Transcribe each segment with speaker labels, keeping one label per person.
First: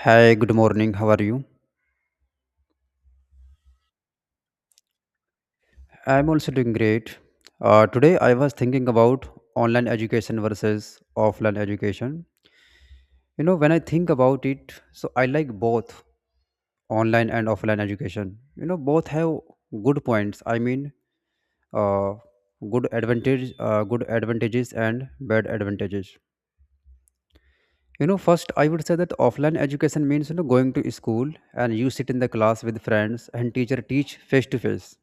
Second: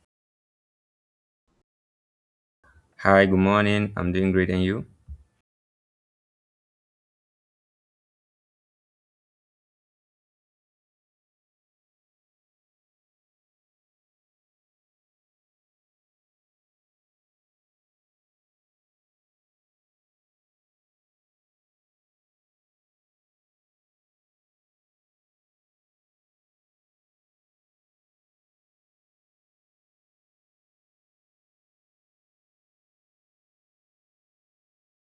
Speaker 1: Hi, good morning. How are you?
Speaker 2: Hi, good morning. I'm doing great, and you?
Speaker 1: I'm also doing great. Today, I was thinking about online education versus offline education. When I think about it, so I like both online and offline education. Both have good points. I mean, uh, good advantages and bad advantages. First, I would say that offline education means going to school, and you sit in the class with friends and teacher teach face to face.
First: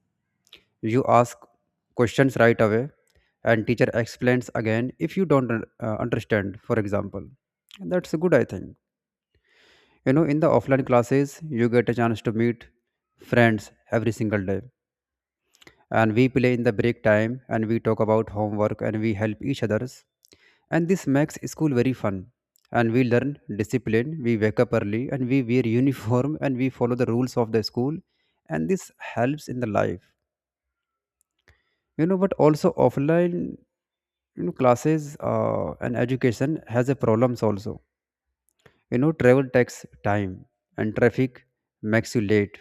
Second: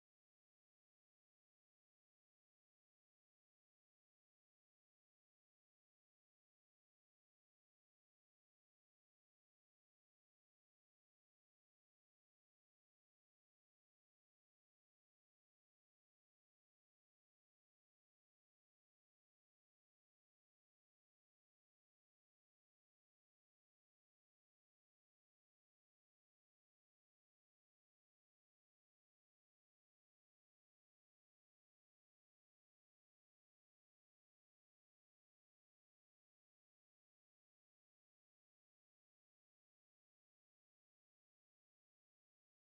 Speaker 1: You ask questions right away, and teacher explains again if you don't understand, for example. And that's good, I think. In the offline classes you get a chance to meet friends every single day, and we play in the break time, and we talk about homework, and we help each others, and this makes school very fun. And we learn discipline, we wake up early, and we wear uniform, and we follow the rules of the school, and this helps in the life. But also offline, classes and education has a problems also. Travel takes time, and traffic makes you late,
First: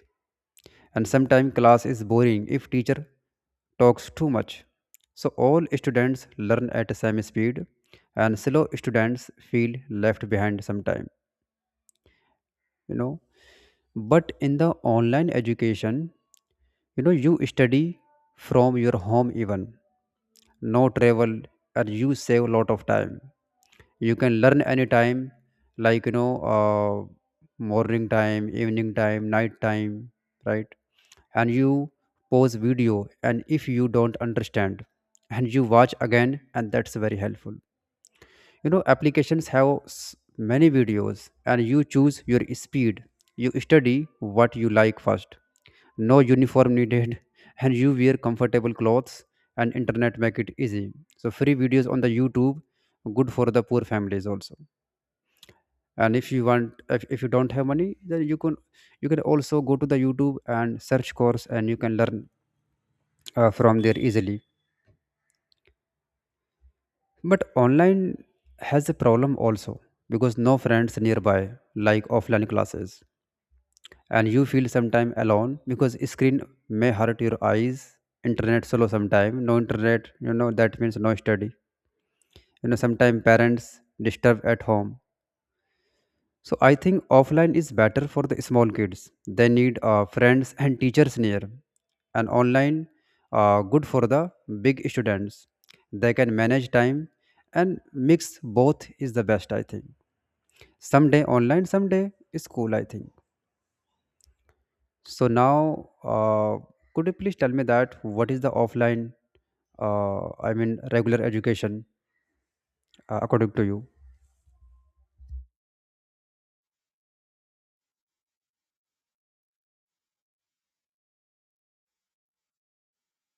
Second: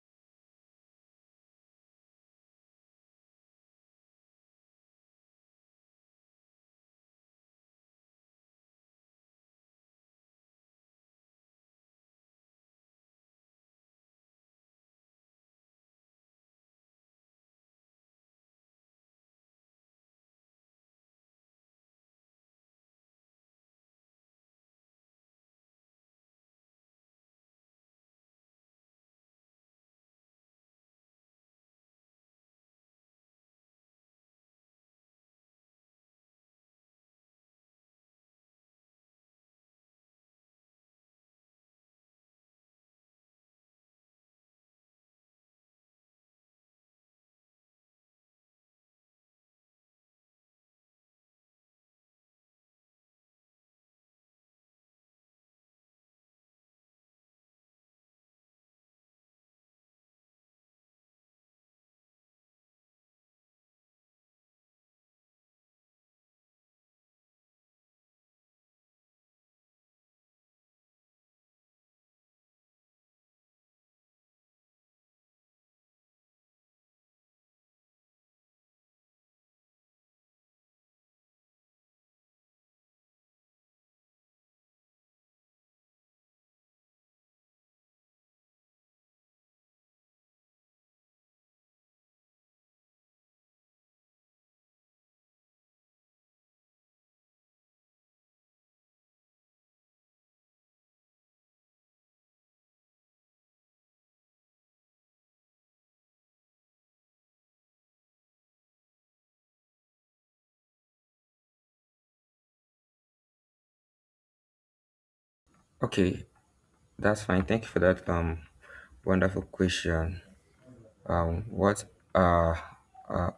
Speaker 1: and sometimes class is boring if teacher talks too much. So all students learn at the same speed, and slow students feel left behind sometime you know but in the online education, you study from your home even, no travel. And you save a lot of time, you can learn anytime, like, morning time, evening time, night time, right? And you pause video, and if you don't understand, and you watch again, and that's very helpful. Applications have many videos, and you choose your speed, you study what you like first. No uniform needed and you wear comfortable clothes, and internet make it easy. So free videos on the YouTube, good for the poor families also. And if you want, if you don't have money, then you can also go to the YouTube and search course, and you can learn from there easily. But online has a problem also, because no friends nearby like offline classes, and you feel sometime alone because screen may hurt your eyes. Internet solo sometime, no internet, that means no study. Sometime parents disturb at home. So I think offline is better for the small kids, they need friends and teachers near, and online, good for the big students, they can manage time. And mix both is the best, I think. Someday online, someday school, I think. So now, could you please tell me that what is the offline, I mean, regular education according to you?
Speaker 2: Okay, that's fine. Thank you for that wonderful question. What are uh,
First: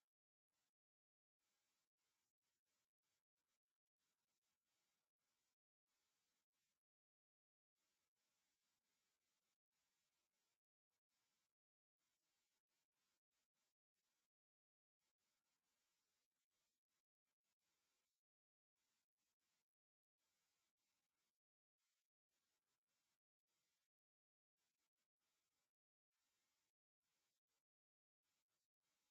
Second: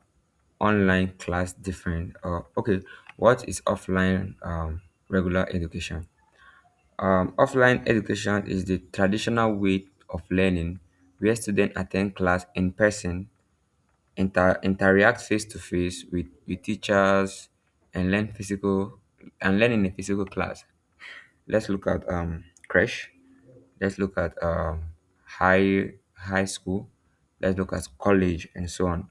Speaker 2: online class different? Okay, what is offline regular education? Offline education is the traditional way of learning where students attend class in person, interact face to face with teachers, and learn physical and learn in a physical class. Let's look at crash. Let's look at high school. Let's look at college and so on.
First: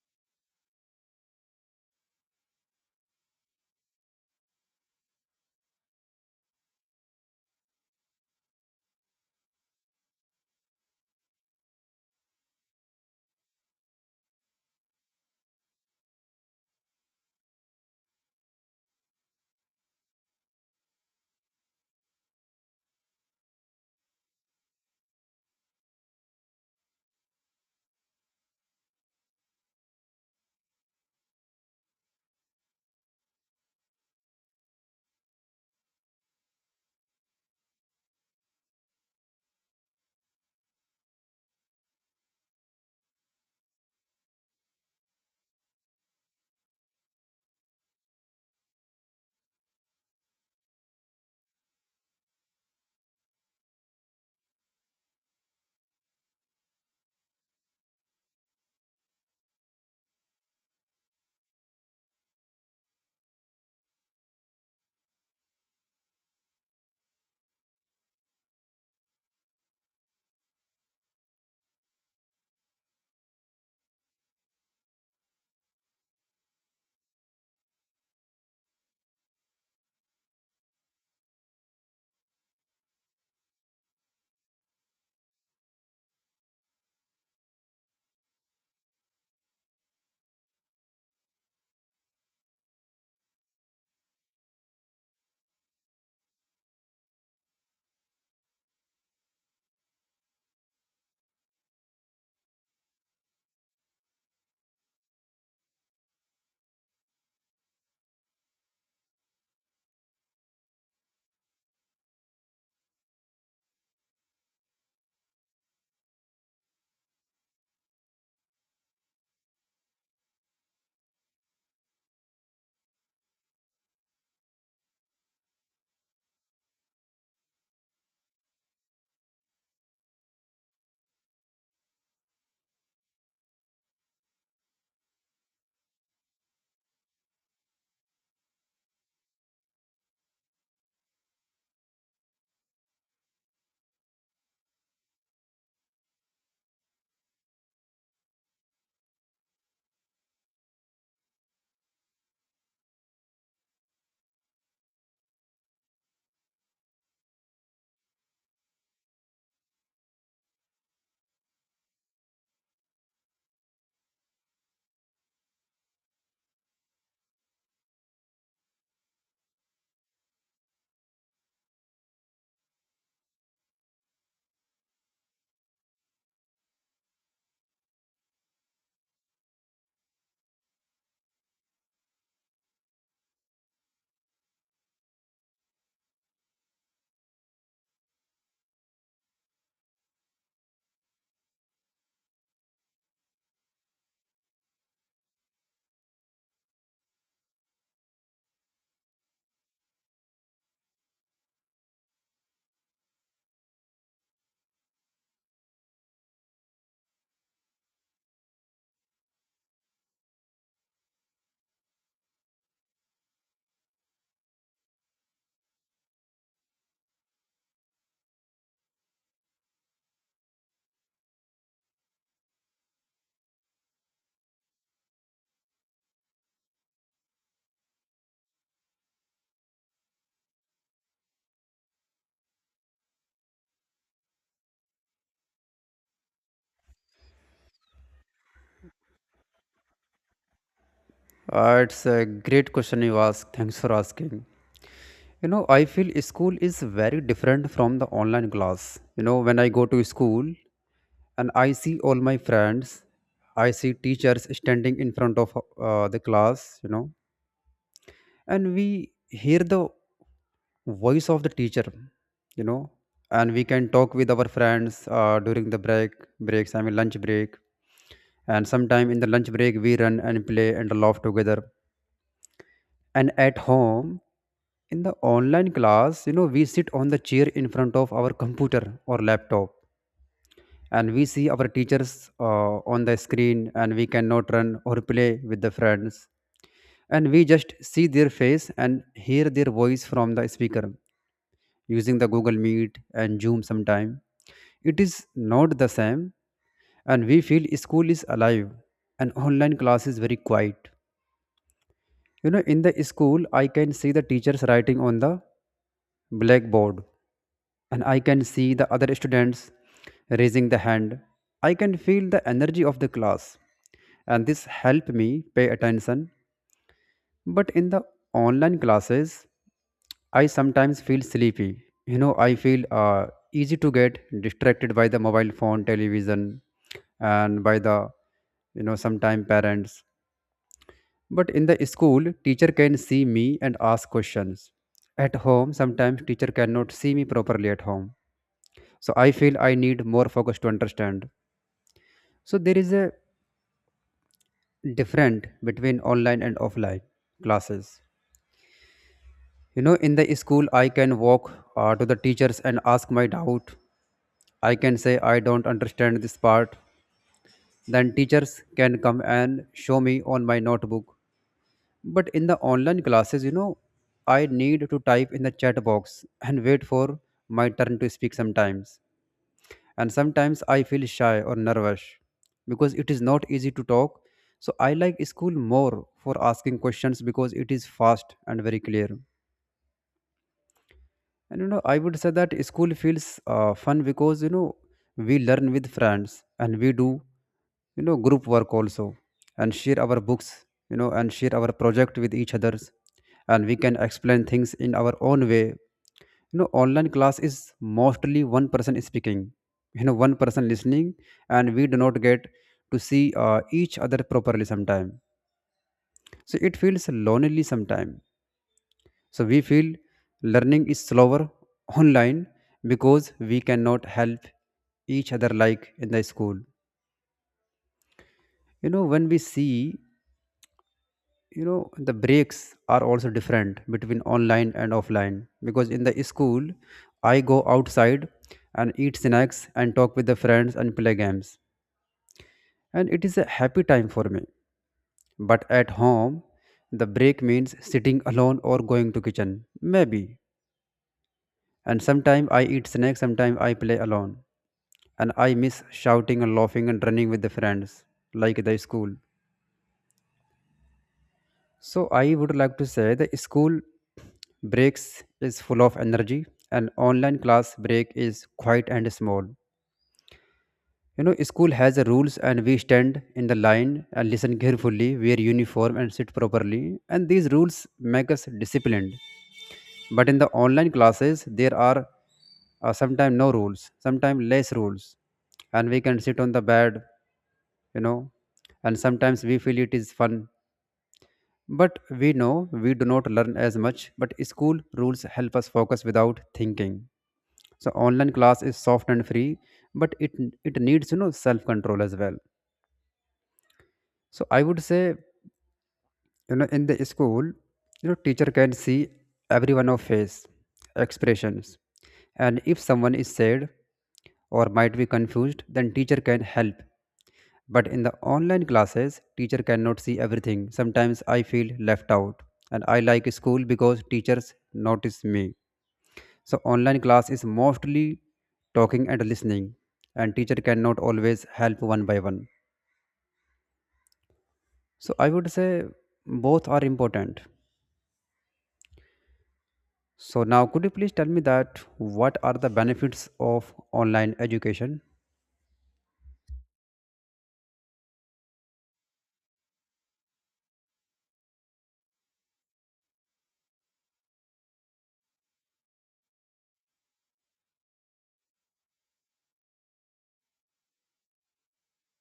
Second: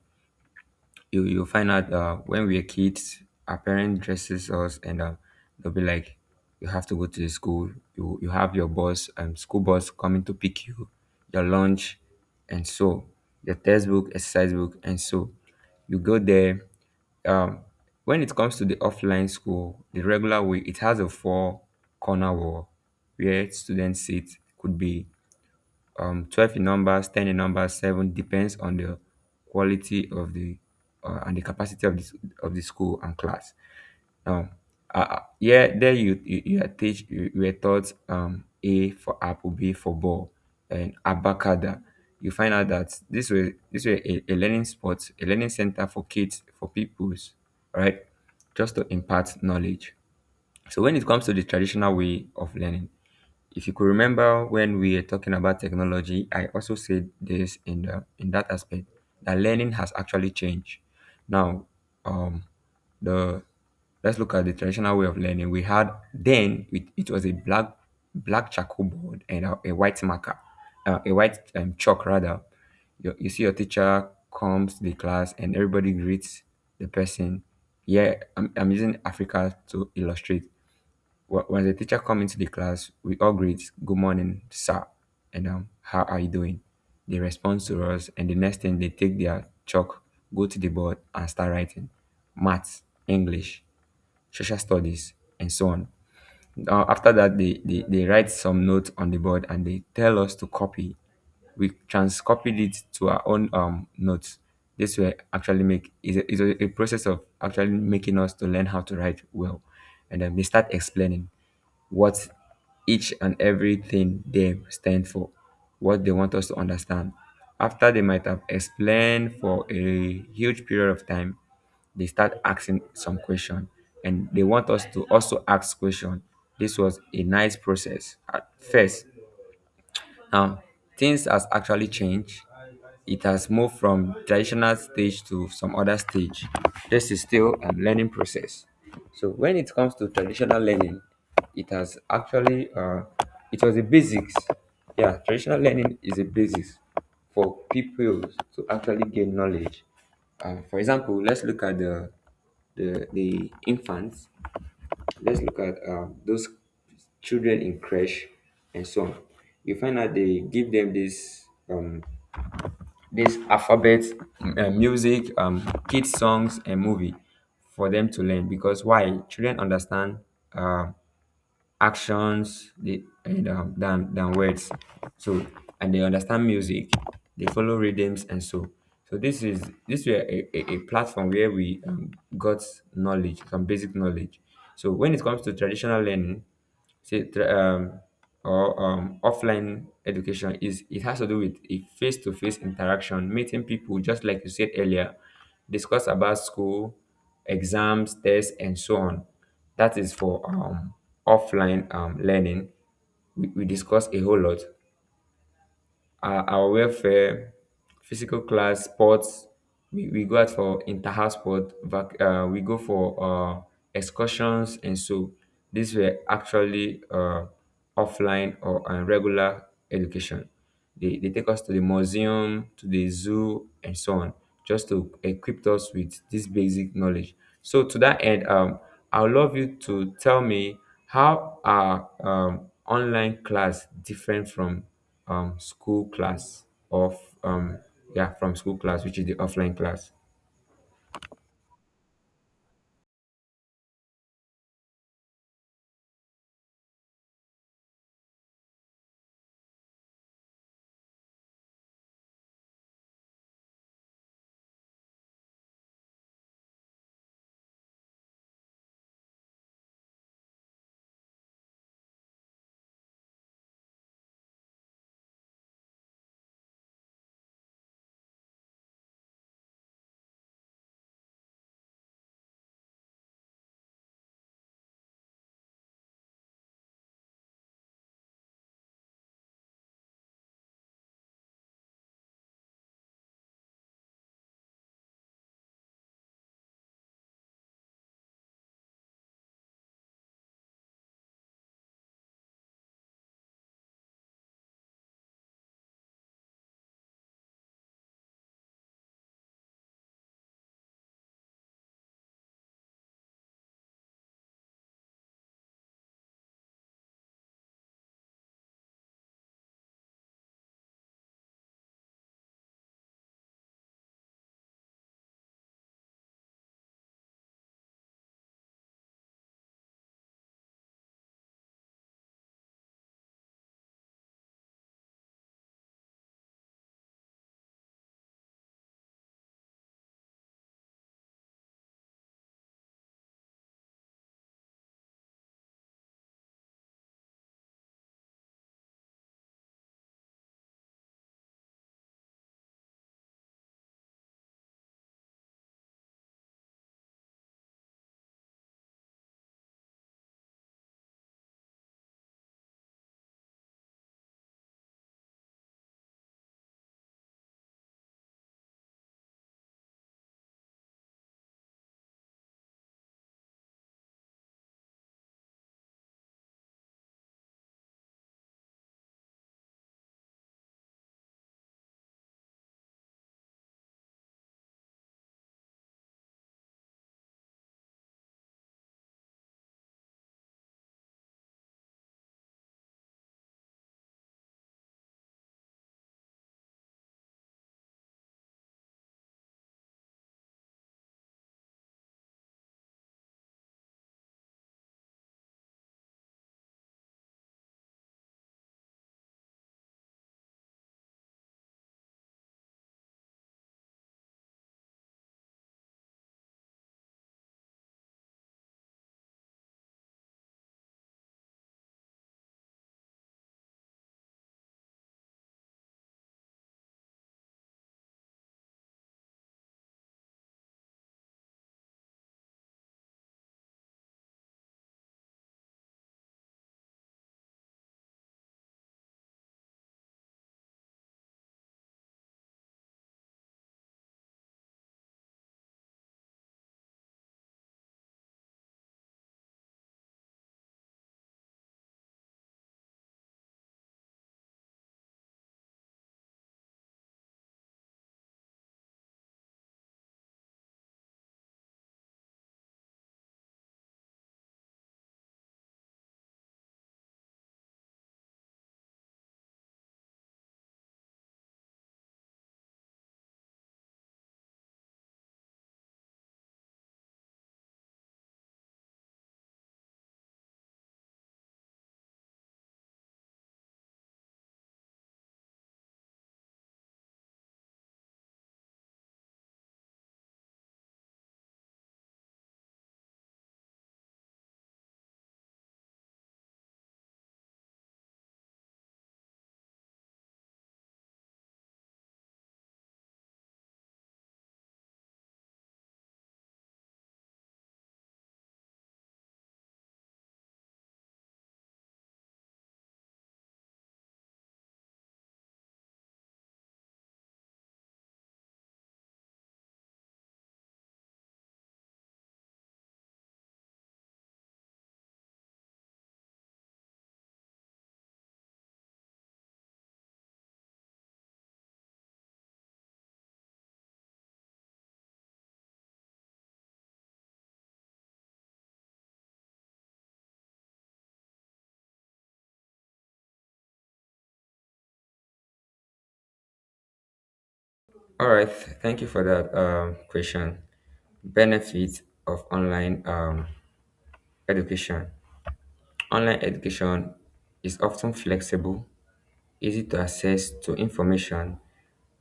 Speaker 2: You find out when we are kids, our parent dresses us, and they'll be like, "You have to go to the school. You have your bus school bus coming to pick you, your lunch, and so your textbook, exercise book, and so you go there. Um, when it comes to the offline school, the regular way, it has a four corner wall where students sit could be 12 in numbers, 10 in numbers, 7 depends on the quality of the and the capacity of this of the school and class. Now, yeah, there you, you are taught A for apple, B for ball, and abacada. You find out that this way a learning spot, a learning center for kids for pupils, right? Just to impart knowledge. So when it comes to the traditional way of learning, if you could remember when we were talking about technology, I also said this in the in that aspect that learning has actually changed. Now, um, the let's look at the traditional way of learning. We had then it was a black charcoal board and a white marker, a white chalk rather. You see your teacher comes to the class and everybody greets the person. Yeah, I'm using Africa to illustrate. When the teacher come into the class, we all greet, good morning, sir, and how are you doing? They respond to us, and the next thing they take their chalk, go to the board, and start writing math, English, social studies, and so on. After that they write some notes on the board and they tell us to copy. We transcopied it to our own notes. This will actually make is a process of actually making us to learn how to write well. And then they start explaining what each and everything they stand for, what they want us to understand. After they might have explained for a huge period of time, they start asking some question, and they want us to also ask question. This was a nice process at first. Now, things has actually changed. It has moved from traditional stage to some other stage. This is still a learning process. So when it comes to traditional learning, it has actually it was the basics. Yeah, traditional learning is a basis for people to actually gain knowledge. For example, let's look at the infants. Let's look at those children in crash and so on. You find out they give them this this alphabet, music, kids songs, and movie for them to learn because why? Children understand uh, actions than words. So and they understand music, they follow rhythms and so. So this is this were a platform where we got knowledge, some basic knowledge. So when it comes to traditional learning, say tra- or offline education is it has to do with a face-to-face interaction, meeting people, just like you said earlier, discuss about school, exams, tests, and so on. That is for offline learning. We discuss a whole lot, our welfare, physical class, sports. We go out for inter-house sport. We go for excursions, and so these were actually offline or regular education. They take us to the museum, to the zoo, and so on, just to equip us with this basic knowledge. So to that end, I would love you to tell me how are online class different from school class of um, yeah from school class which is the offline class.
Speaker 1: It's a great question you ask. Thanks for asking. I feel school is very different from the online class. When I go to school and I see all my friends, I see teachers standing in front of the class, and we hear the voice of the teacher you know and we can talk with our friends during the breaks, I mean lunch break. And sometime in the lunch break we run and play and laugh together. And at home, in the online class, we sit on the chair in front of our computer or laptop, and we see our teachers on the screen, and we cannot run or play with the friends, and we just see their face and hear their voice from the speaker, using the Google Meet and Zoom sometime. It is not the same, and we feel school is alive and online class is very quiet. In the school I can see the teachers writing on the blackboard, and I can see the other students raising the hand. I can feel the energy of the class, and this helped me pay attention. But in the online classes, I sometimes feel sleepy. I feel easy to get distracted by the mobile phone, television, and by the, sometime parents. But in the school, teacher can see me and ask questions. At home, sometimes teacher cannot see me properly at home. So I feel I need more focus to understand. So there is a different between online and offline classes. In the school, I can walk to the teachers and ask my doubt. I can say, I don't understand this part. Then teachers can come and show me on my notebook. But in the online classes, I need to type in the chat box and wait for my turn to speak sometimes. And sometimes I feel shy or nervous because it is not easy to talk. So I like school more for asking questions because it is fast and very clear. And I would say that school feels fun because we learn with friends, and we do group work also, and share our books, and share our project with each others, and we can explain things in our own way. Online class is mostly one person speaking, one person listening, and we do not get to see each other properly sometime. So it feels lonely sometime, so we feel learning is slower online because we cannot help each other like in the school. You know, when we see, you know, the breaks are also different between online and offline because in the school, I go outside and eat snacks and talk with the friends and play games. And it is a happy time for me. But at home, the break means sitting alone or going to kitchen. Maybe. And sometimes I eat snacks, sometimes I play alone. And I miss shouting and laughing and running with the friends, like the school. So I would like to say the school breaks is full of energy and online class break is quiet and small. School has a rules and we stand in the line and listen carefully, wear uniform and sit properly. And these rules make us disciplined. But in the online classes there are sometimes no rules, sometimes less rules, and we can sit on the bed, you know and sometimes we feel it is fun, but we know we do not learn as much. But school rules help us focus without thinking. So online class is soft and free, but it needs, self control as well. So I would say, in the school, teacher can see everyone of face expressions, and if someone is sad or might be confused, then teacher can help. But in the online classes, teacher cannot see everything, sometimes I feel left out. And I like school because teachers notice me. So online class is mostly talking and listening, and teacher cannot always help one by one. So I would say both are important. So now, could you please tell me that what are the benefits of online education?
Speaker 2: All right, thank you for that question. Benefits of online education. Online education is often flexible, easy to access to information,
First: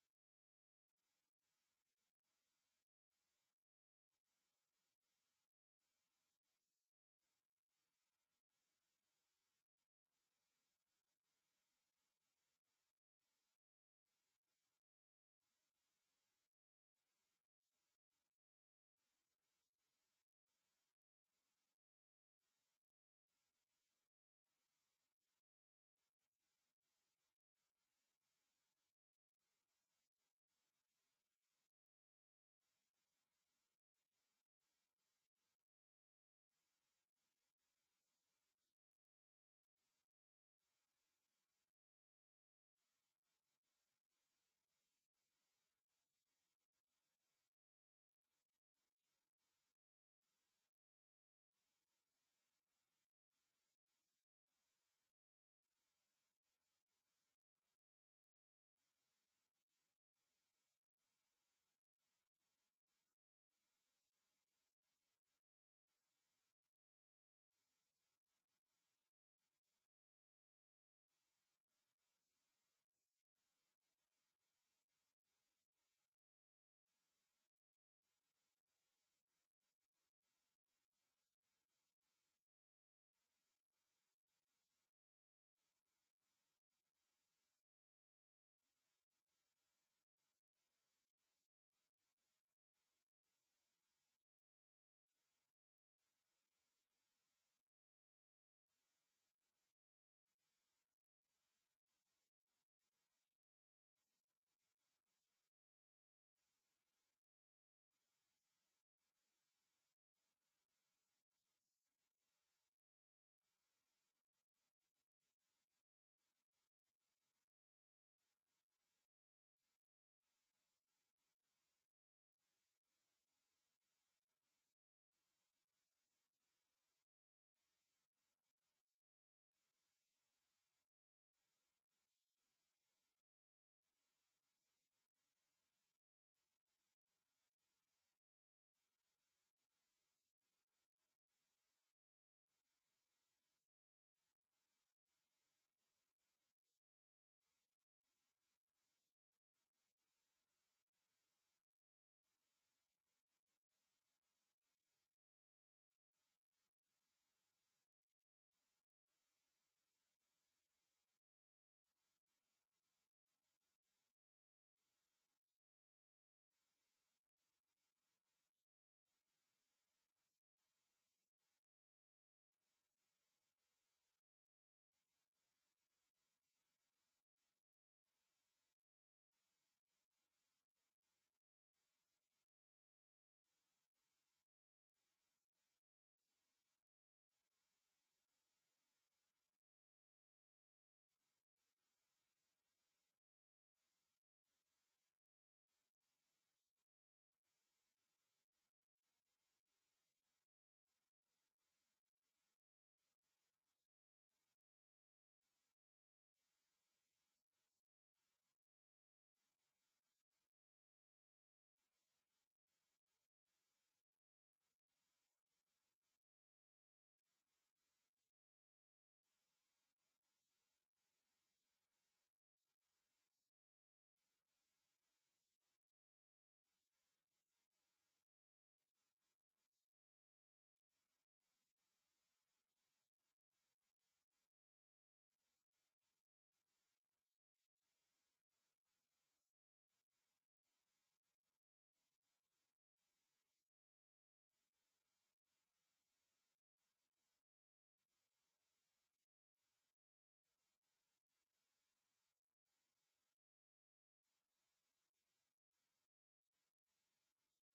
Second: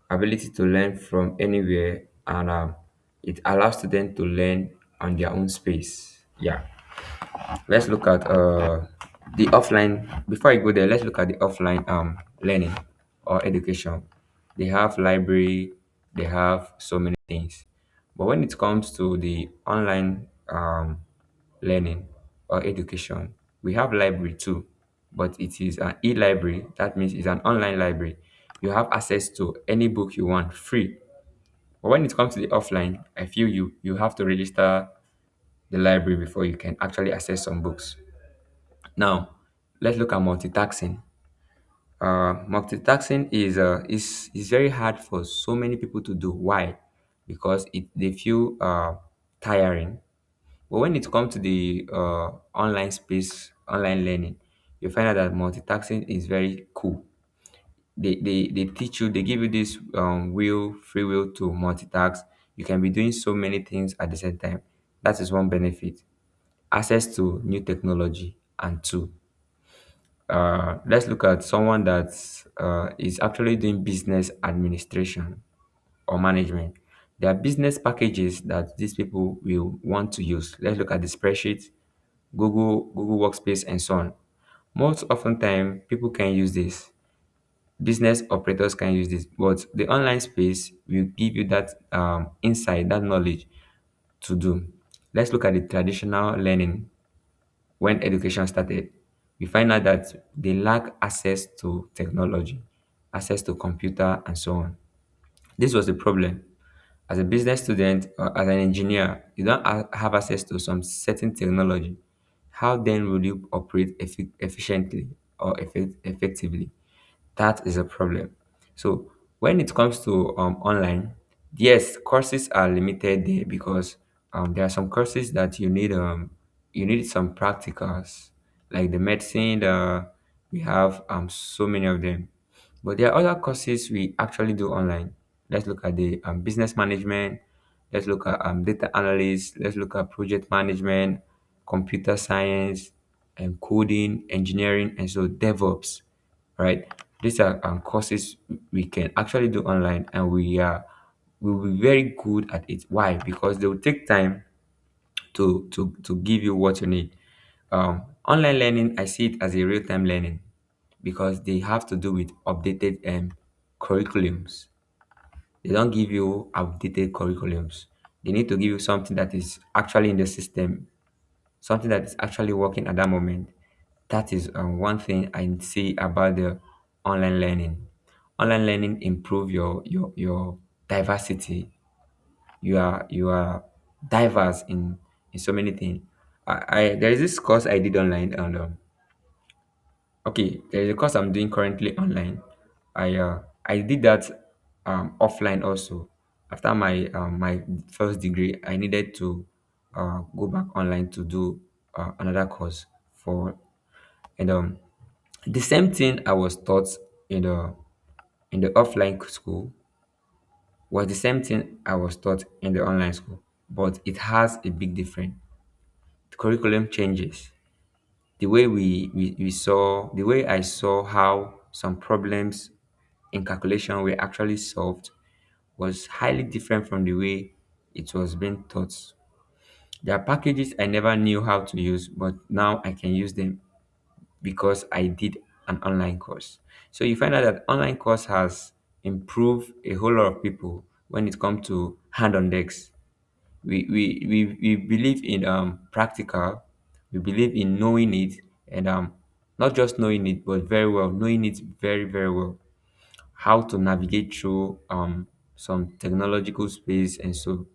Speaker 2: ability to learn from anywhere, and it allows students to learn on their own space, yeah. Let's look at the offline. Before I go there, let's look at the offline learning or education. They have library, they have so many things. But when it comes to the online learning or education, we have library too, but it is an e-library. That means it's an online library. You have access to any book you want free. But when it comes to the offline, I feel you have to register the library before you can actually access some books. Now, let's look at multitasking. Multitasking is is very hard for so many people to do. Why? Because it they feel tiring. But when it comes to the online space, online learning, you find out that multitasking is very cool. They teach you, they give you this free will to multitask. You can be doing so many things at the same time. That is one benefit. Access to new technology, and two, let's look at someone that is actually doing business administration or management. There are business packages that these people will want to use. Let's look at the spreadsheet, Google Workspace, and so on. Most often time, people can use this. Business operators can use this, but the online space will give you that insight, that knowledge to do. Let's look at the traditional learning. When education started, we find out that they lack access to technology, access to computer, and so on. This was the problem. As a business student or as an engineer, you don't have access to some certain technology. How then will you operate efficiently or effectively? That is a problem. So when it comes to online, yes, courses are limited there because there are some courses that you need some practicals like the medicine. We have so many of them, but there are other courses we actually do online. Let's look at the business management. Let's look at data analysis. Let's look at project management, computer science, and coding, engineering, and so DevOps, right? These are courses we can actually do online, and we will be very good at it. Why? Because they will take time to give you what you need. Online learning, I see it as a real time learning because they have to do with updated curriculums. They don't give you outdated curriculums. They need to give you something that is actually in the system, something that is actually working at that moment. That is one thing I see about the online learning. Online learning improve your diversity. You are diverse in so many things. I, I there is this course I did online and okay, there's a course I'm doing currently online. I uh, I did that offline also. After my first degree, I needed to go back online to do another course for and the same thing I was taught in the offline school was the same thing I was taught in the online school, but it has a big difference. The curriculum changes. The way we saw, the way I saw how some problems in calculation were actually solved was highly different from the way it was being taught. There are packages I never knew how to use, but now I can use them because I did an online course. So you find out that online course has improved a whole lot of people when it comes to hand on decks. We believe in practical. We believe in knowing it, and not just knowing it, but very well knowing it, very well, how to navigate through some technological space and so.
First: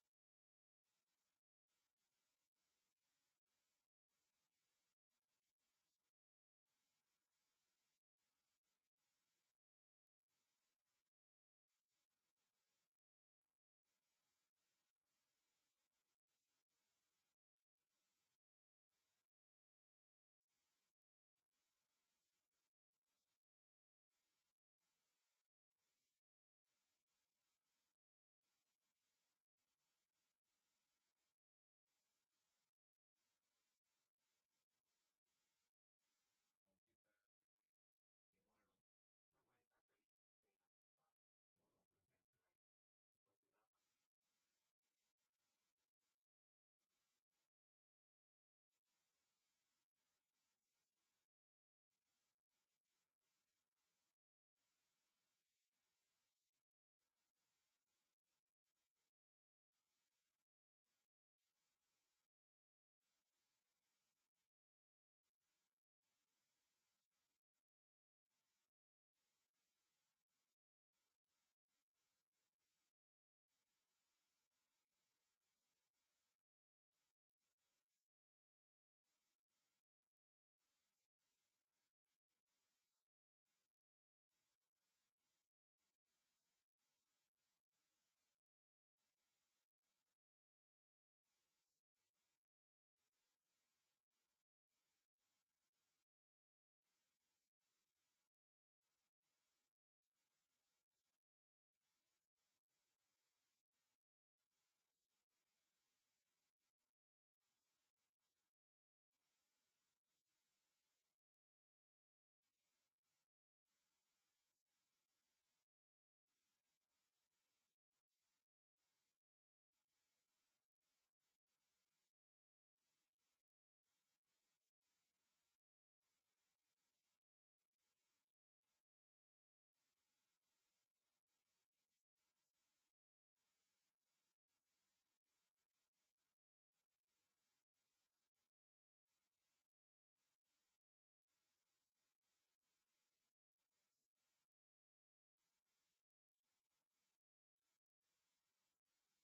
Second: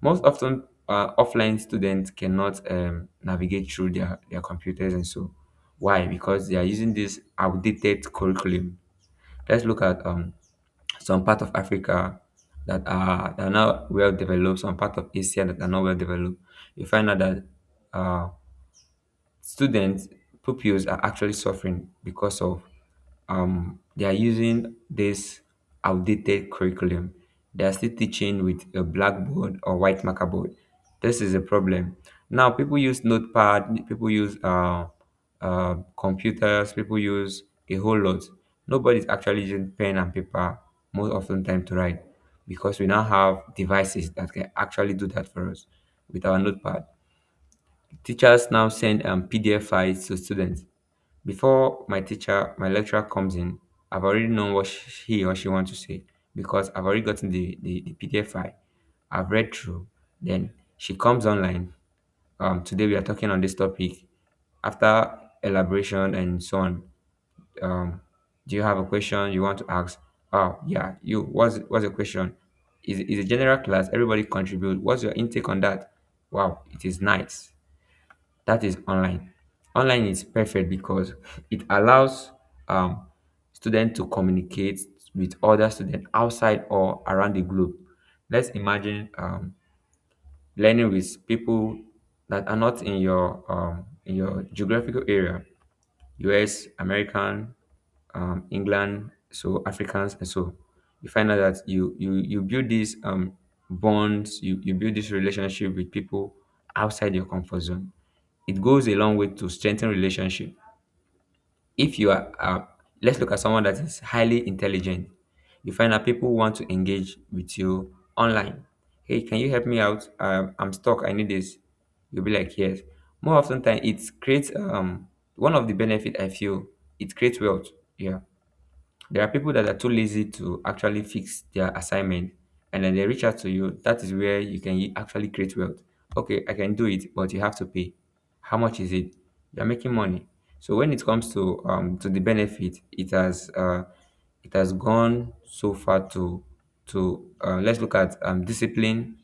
Speaker 2: Most often, offline students cannot navigate through their computers and so. Why? Because they are using this outdated curriculum. Let's look at some part of Africa that are not well developed, some part of Asia that are not well developed. You find out that uh, students pupils are actually suffering because of they are using this outdated curriculum. They are still teaching with a blackboard or white marker board. This is a problem. Now people use notepad, people use computers, people use a whole lot. Nobody's actually using pen and paper most often time to write, because we now have devices that can actually do that for us with our notepad. Teachers now send PDF files to students. Before my teacher, my lecturer comes in, I've already known what he or she wants to say, because I've already gotten the PDF file. I've read through. Then she comes online. Today we are talking on this topic. After elaboration and so on, um, do you have a question you want to ask? Oh yeah, you what's the question? Is a general class? Everybody contribute. What's your intake on that? Wow, it is nice that is online. Online is perfect because it allows um, students to communicate with other students outside or around the globe. Let's imagine learning with people that are not in your in your geographical area. US, American, England, so Africans, and so you find out that you build these bonds, you build this relationship with people outside your comfort zone. It goes a long way to strengthen relationship. If you are, let's look at someone that is highly intelligent. You find that people want to engage with you online. Hey, can you help me out? I'm stuck. I need this. You'll be like, yes. More often than it creates one of the benefit I feel it creates wealth. Yeah. There are people that are too lazy to actually fix their assignment, and then they reach out to you. That is where you can actually create wealth. Okay, I can do it, but you have to pay. How much is it? You're making money. So when it comes to to the benefit, it has gone so far to let's look at discipline,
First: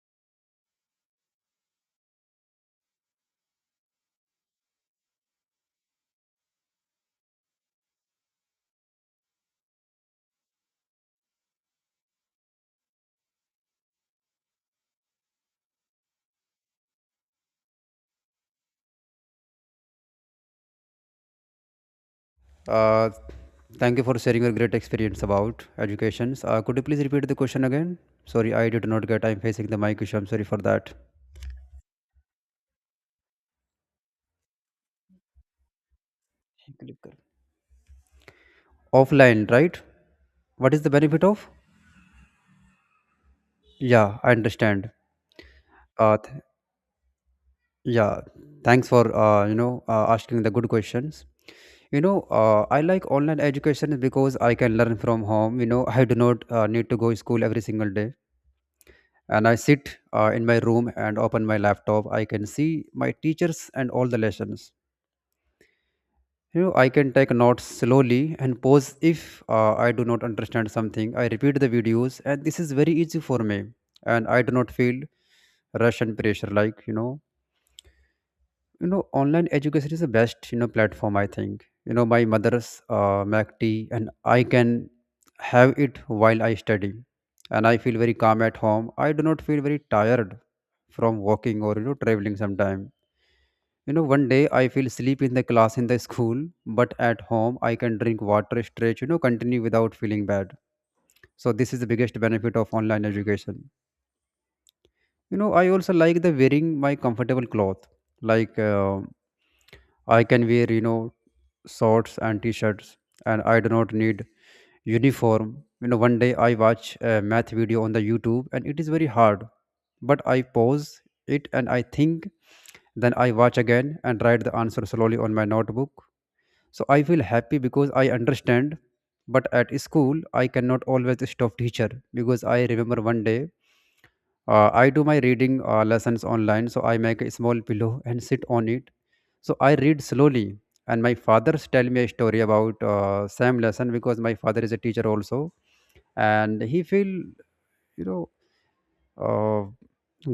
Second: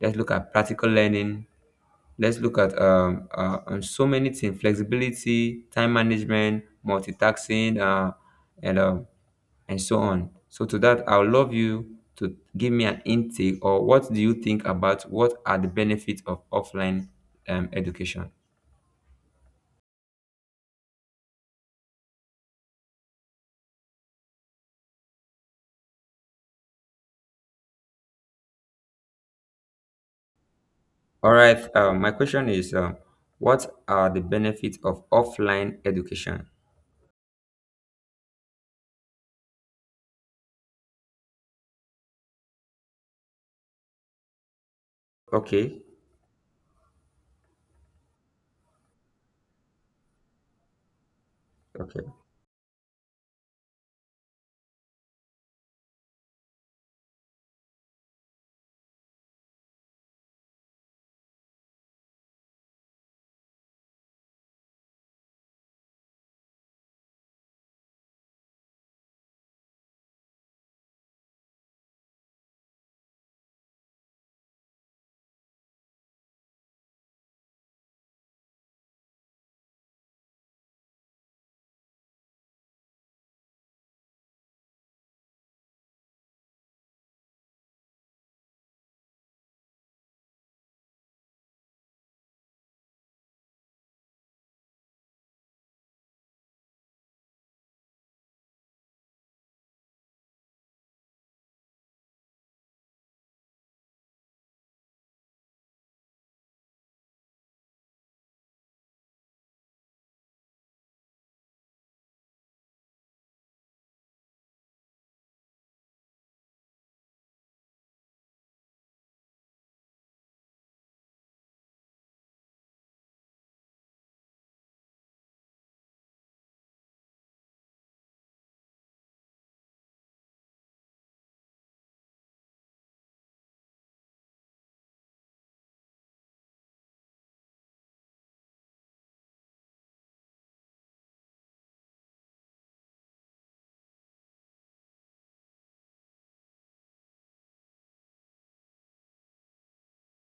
Speaker 2: let's look at practical learning. Let's look at so many things: flexibility, time management, multitasking, and um, and so on. So to that, I would love you to give me an intake, or what do you think about what are the benefits of offline education?
Speaker 1: Uh, Thank you for sharing your great experience about educations. Could you please repeat the question again? Sorry, I did not get. I'm facing the mic issue. I'm sorry for that.
Speaker 2: All right. My question is, what are the benefits of offline education?
Speaker 1: Offline, right? What is the benefit of? Yeah, I understand.
Speaker 2: Okay.
Speaker 1: Uh, th- yeah, thanks for asking the good questions.
Speaker 2: Okay.
Speaker 1: I like online education because I can learn from home. You know, I do not need to go to school every single day. And I sit in my room and open my laptop. I can see my teachers and all the lessons. You know, I can take notes slowly and pause if I do not understand something. I repeat the videos and this is very easy for me, and I do not feel rush and pressure like you know. Online education is the best, you know, platform I think. You know, my mother's mac tea and I can have it while I study, and I feel very calm at home. I do not feel very tired from walking or, you know, traveling sometime. You know, one day I feel sleep in the class in the school, but at home I can drink water, stretch, you know, continue without feeling bad. So this is the biggest benefit of online education. You know, I also like the wearing my comfortable cloth like I can wear, shorts and t-shirts, and I do not need uniform. You know, one day I watch a math video on the YouTube and it is very hard, but I pause it and I think, then I watch again and write the answer slowly on my notebook. So I feel happy because I understand. But at school I cannot always stop teacher because I remember one day I do my reading lessons online, so I make a small pillow and sit on it. So I read slowly, and my fathers tell me a story about same lesson because my father is a teacher also, and he feel, you know, uh,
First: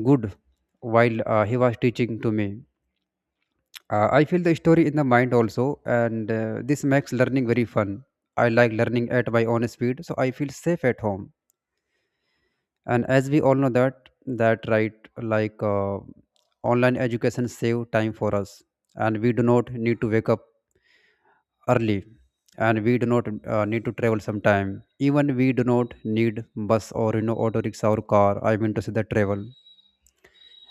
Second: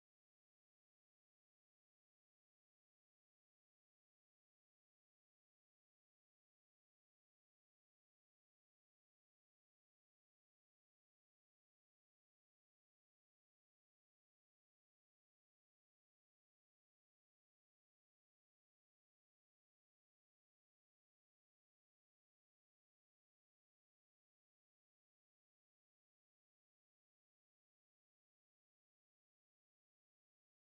Speaker 1: good while he was teaching to me. I feel the story in the mind also, and this makes learning very fun. I like learning at my own speed, so I feel safe at home. And as we all know that, that right, like online education save time for us, and we do not need to wake up early, and we do not need to travel sometime. Even we do not need bus or, you know, auto rickshaw or car. I mean to say the travel.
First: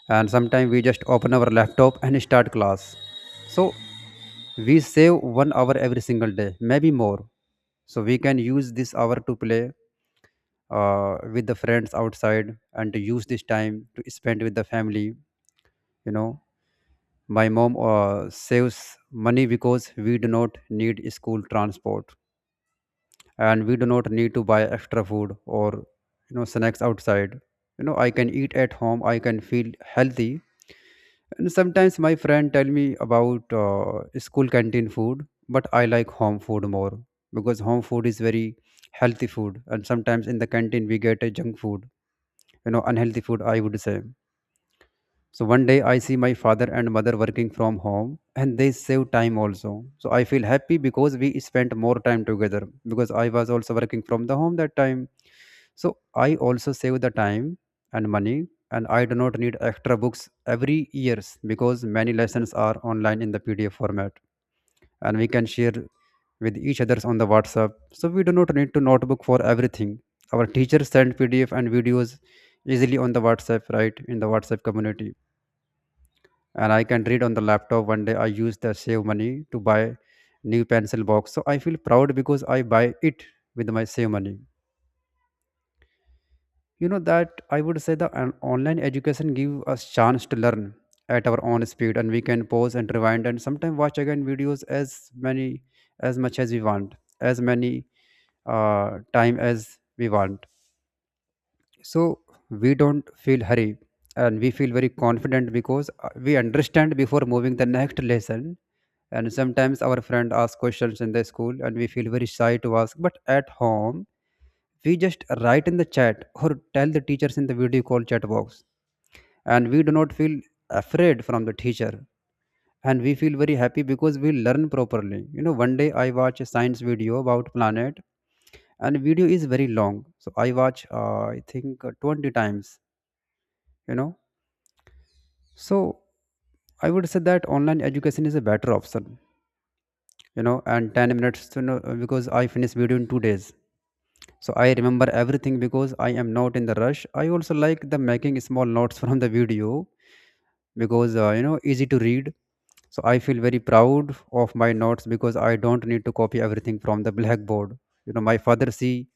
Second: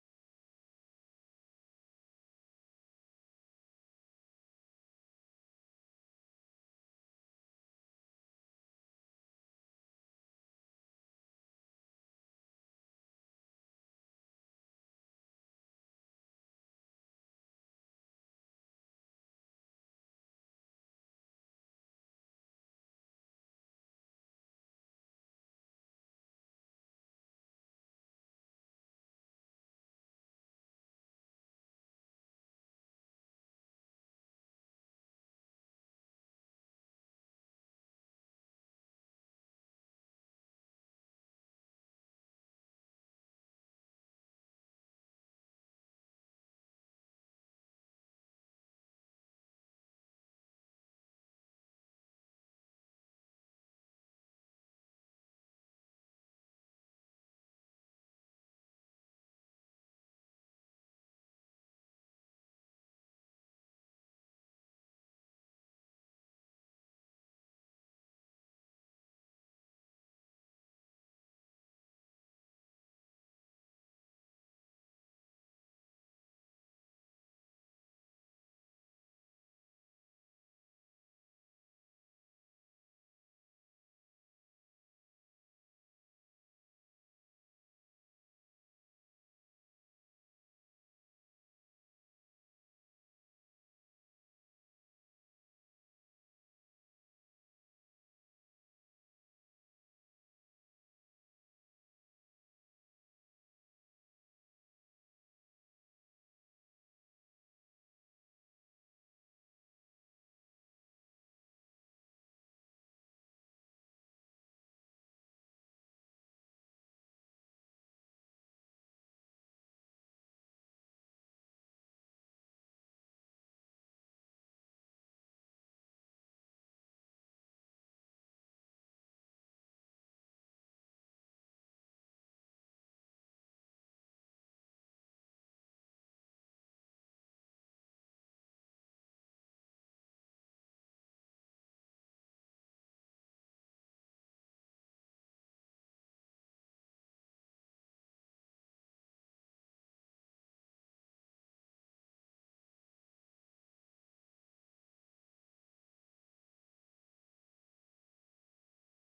Speaker 1: And sometimes we just open our laptop and start class. So we save 1 hour every single day, maybe more. So we can use this hour to play with the friends outside and to use this time to spend with the family. You know, my mom saves money because we do not need school transport, and we do not need to buy extra food or, you know, snacks outside. You know, I can eat at home. I can feel healthy. And sometimes my friend tell me about school canteen food, but I like home food more because home food is very healthy food. And sometimes in the canteen we get a junk food, you know, unhealthy food, I would say. So one day I see my father and mother working from home and they save time also. So I feel happy because we spent more time together because I was also working from the home that time. So I also save the time and money, and I do not need extra books every years because many lessons are online in the PDF format, and we can share with each others on the WhatsApp. So we do not need to notebook for everything. Our teachers send PDF and videos easily on the WhatsApp, right? In the WhatsApp community, and I can read on the laptop. One day I use the save money to buy new pencil box. So I feel proud because I buy it with my save money. You know that I would say the online education give us chance to learn at our own speed, and we can pause and rewind and sometimes watch again videos as many as much as we want, as many time as we want. So we don't feel hurry and we feel very confident because we understand before moving the next lesson. And sometimes our friend asks questions in the school and we feel very shy to ask, but at home we just write in the chat or tell the teachers in the video call chat box, and we do not feel afraid from the teacher, and we feel very happy because we learn properly. You know, one day I watch a science video about planet and video is very long, so I watch I think 20 times, you know. So I would say that online education is a better option, you know, and 10 minutes, you know, because I finish video in 2 days. So I remember everything because I am not in the rush. I also like the making small notes from the video because you know, easy to read. So I feel very proud of my notes because I don't need to copy everything from the blackboard. You know, my father see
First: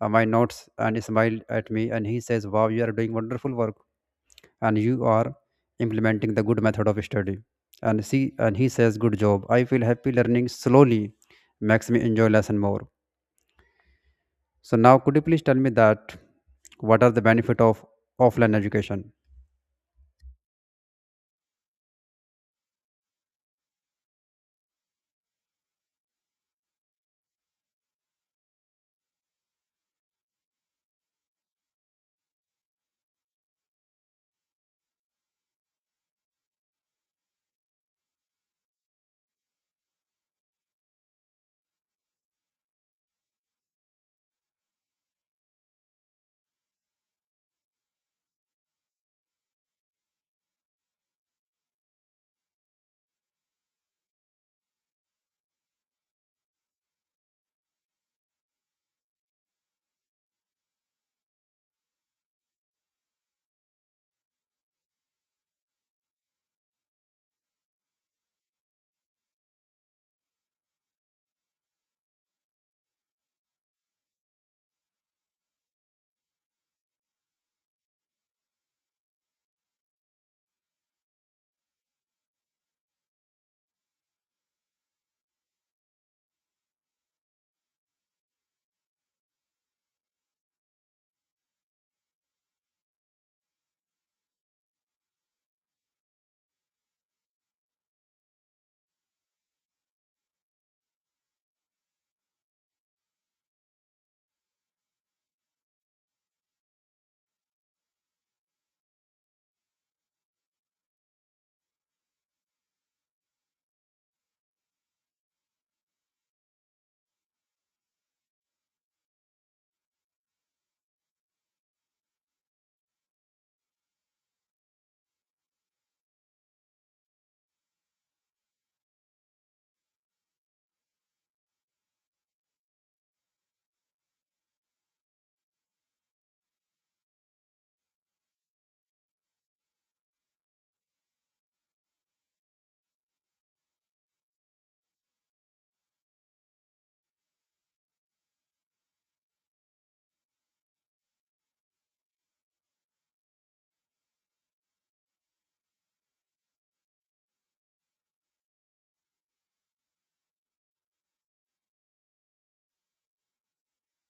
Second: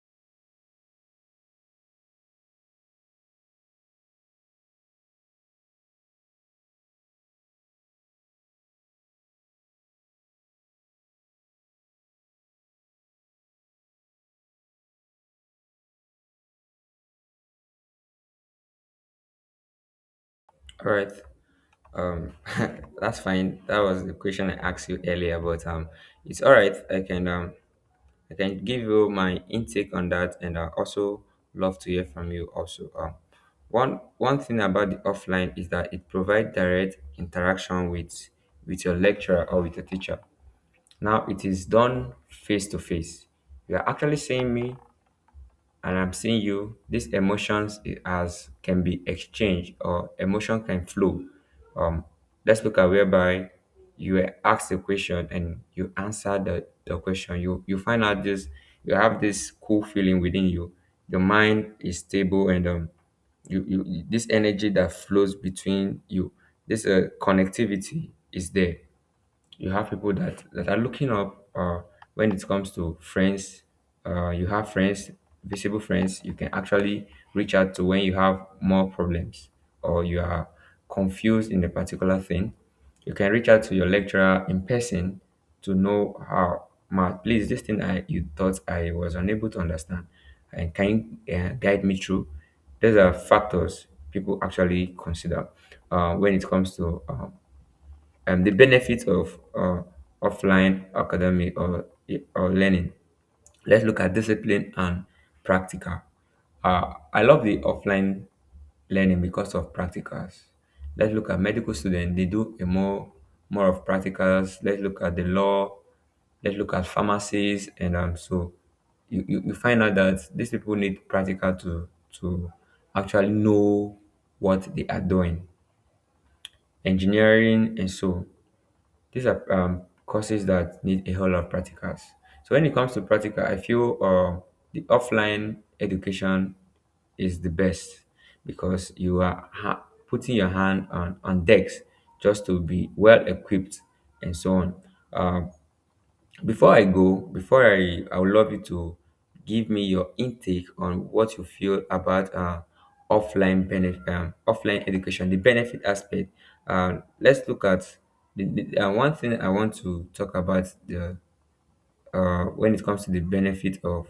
Speaker 1: my notes and smile at me and he says, "Wow, you are doing wonderful work and you are implementing the good method of study." And see, and he says, "Good job." I feel happy learning slowly makes me enjoy lesson more. So now, could you please tell me that what are the benefit of offline education?
Speaker 2: All right. Um, that's fine. That was the question I asked you earlier, but it's all right. I can give you my intake on that, and I also love to hear from you. Also, one thing about the offline is that it provides direct interaction with your lecturer or with your teacher. Now it is done face to face. You are actually seeing me, and I'm seeing you. These emotions as can be exchanged, or emotion can flow. um let's look at whereby you were asked a question and you answer the question. You find out this you have this cool feeling within you. Your mind is stable, and you this energy that flows between you, this connectivity is there. You have people that that are looking up. When it comes to friends, you have friends, visible friends you can actually reach out to when you have more problems, or you are confused in a particular thing. You can reach out to your lecturer in person to know how. Ma, please, this thing I you thought I was unable to understand, and can you guide me through. These are factors people actually consider when it comes to the benefits of offline academic, or learning. Let's look at discipline and practical. I love the offline learning because of practicals. Let's look at medical students. They do a more more of practicals. Let's look at the law. Let's look at pharmacies and. So you find out that these people need practical to actually know what they are doing. Engineering and so, these are courses that need a whole lot of practicals. So when it comes to practical, I feel the offline education is the best, because you are putting your hand on decks just to be well equipped and so on. Um, before I go, before I would love you to give me your intake on what you feel about offline benefit, offline education, the benefit aspect. Let's look at the one thing I want to talk about the when it comes to the benefit of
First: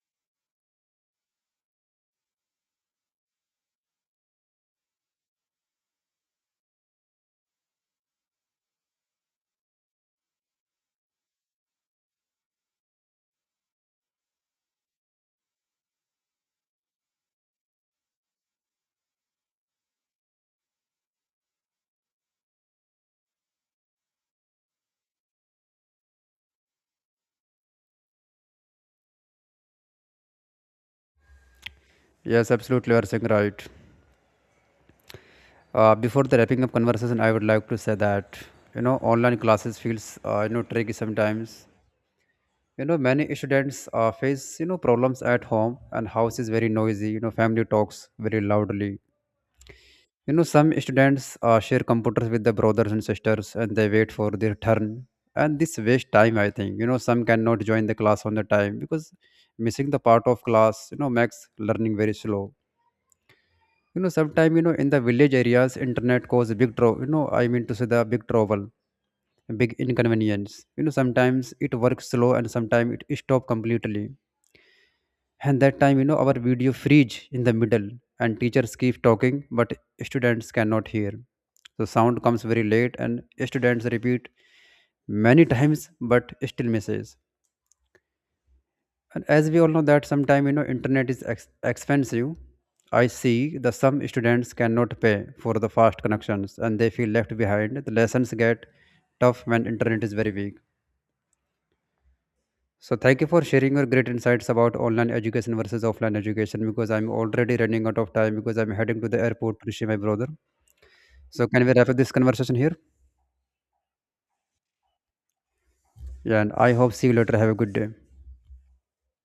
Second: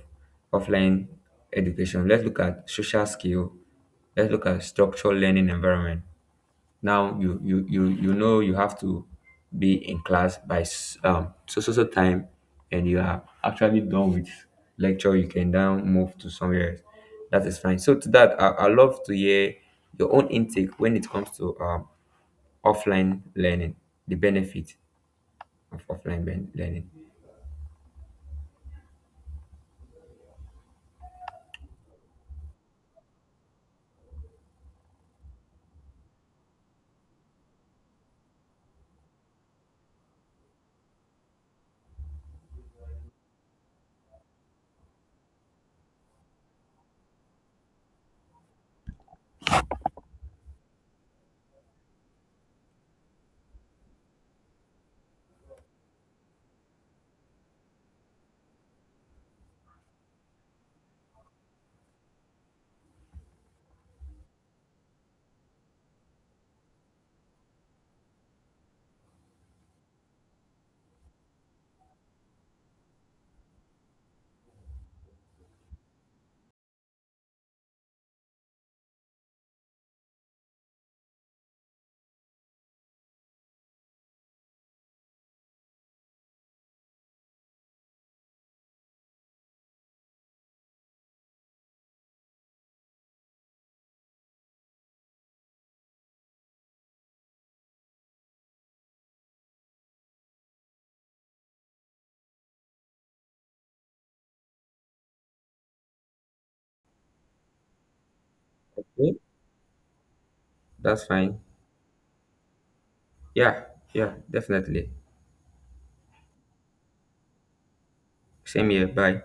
Speaker 2: offline education. Let's look at social skill. Let's look at structural learning environment. Now you know you have to be in class by so time, and you are lecture you can now move to somewhere else. That is fine. So to that I love to hear your own intake when it comes to offline learning, the benefit of offline learning.
Speaker 1: Yes, absolutely, you are saying right. Before the wrapping up conversation, I would like to say that, you know, online classes feels you know, tricky sometimes. You know, many students face, you know, problems at home, and house is very noisy. You know, family talks very loudly. You know, some students share computers with the brothers and sisters and they wait for their turn. And this waste time, I think. You know, some cannot join the class on the time because missing the part of class, you know, makes learning very slow. You know, sometimes, you know, in the village areas, internet cause big trouble. You know, I mean to say the big trouble, big inconvenience. You know, sometimes it works slow and sometimes it stop completely, and that time, you know, our video freeze in the middle, and teachers keep talking but students cannot hear. So sound comes very late and students repeat many times but still misses. And as we all know that sometime, you know, internet is expensive. I see the some students cannot pay for the fast connections and they feel left behind. The lessons get tough when internet is very weak. So thank you for sharing your great insights about online education versus offline education because I'm already running out of time because I'm heading to
Speaker 2: Okay.
Speaker 1: the airport to see my brother.
Speaker 2: That's fine.
Speaker 1: So can we wrap up this conversation here?
Speaker 2: Yeah, yeah, definitely.
Speaker 1: Yeah, and I hope see you later. Have a good day.
Speaker 2: Same here. Bye.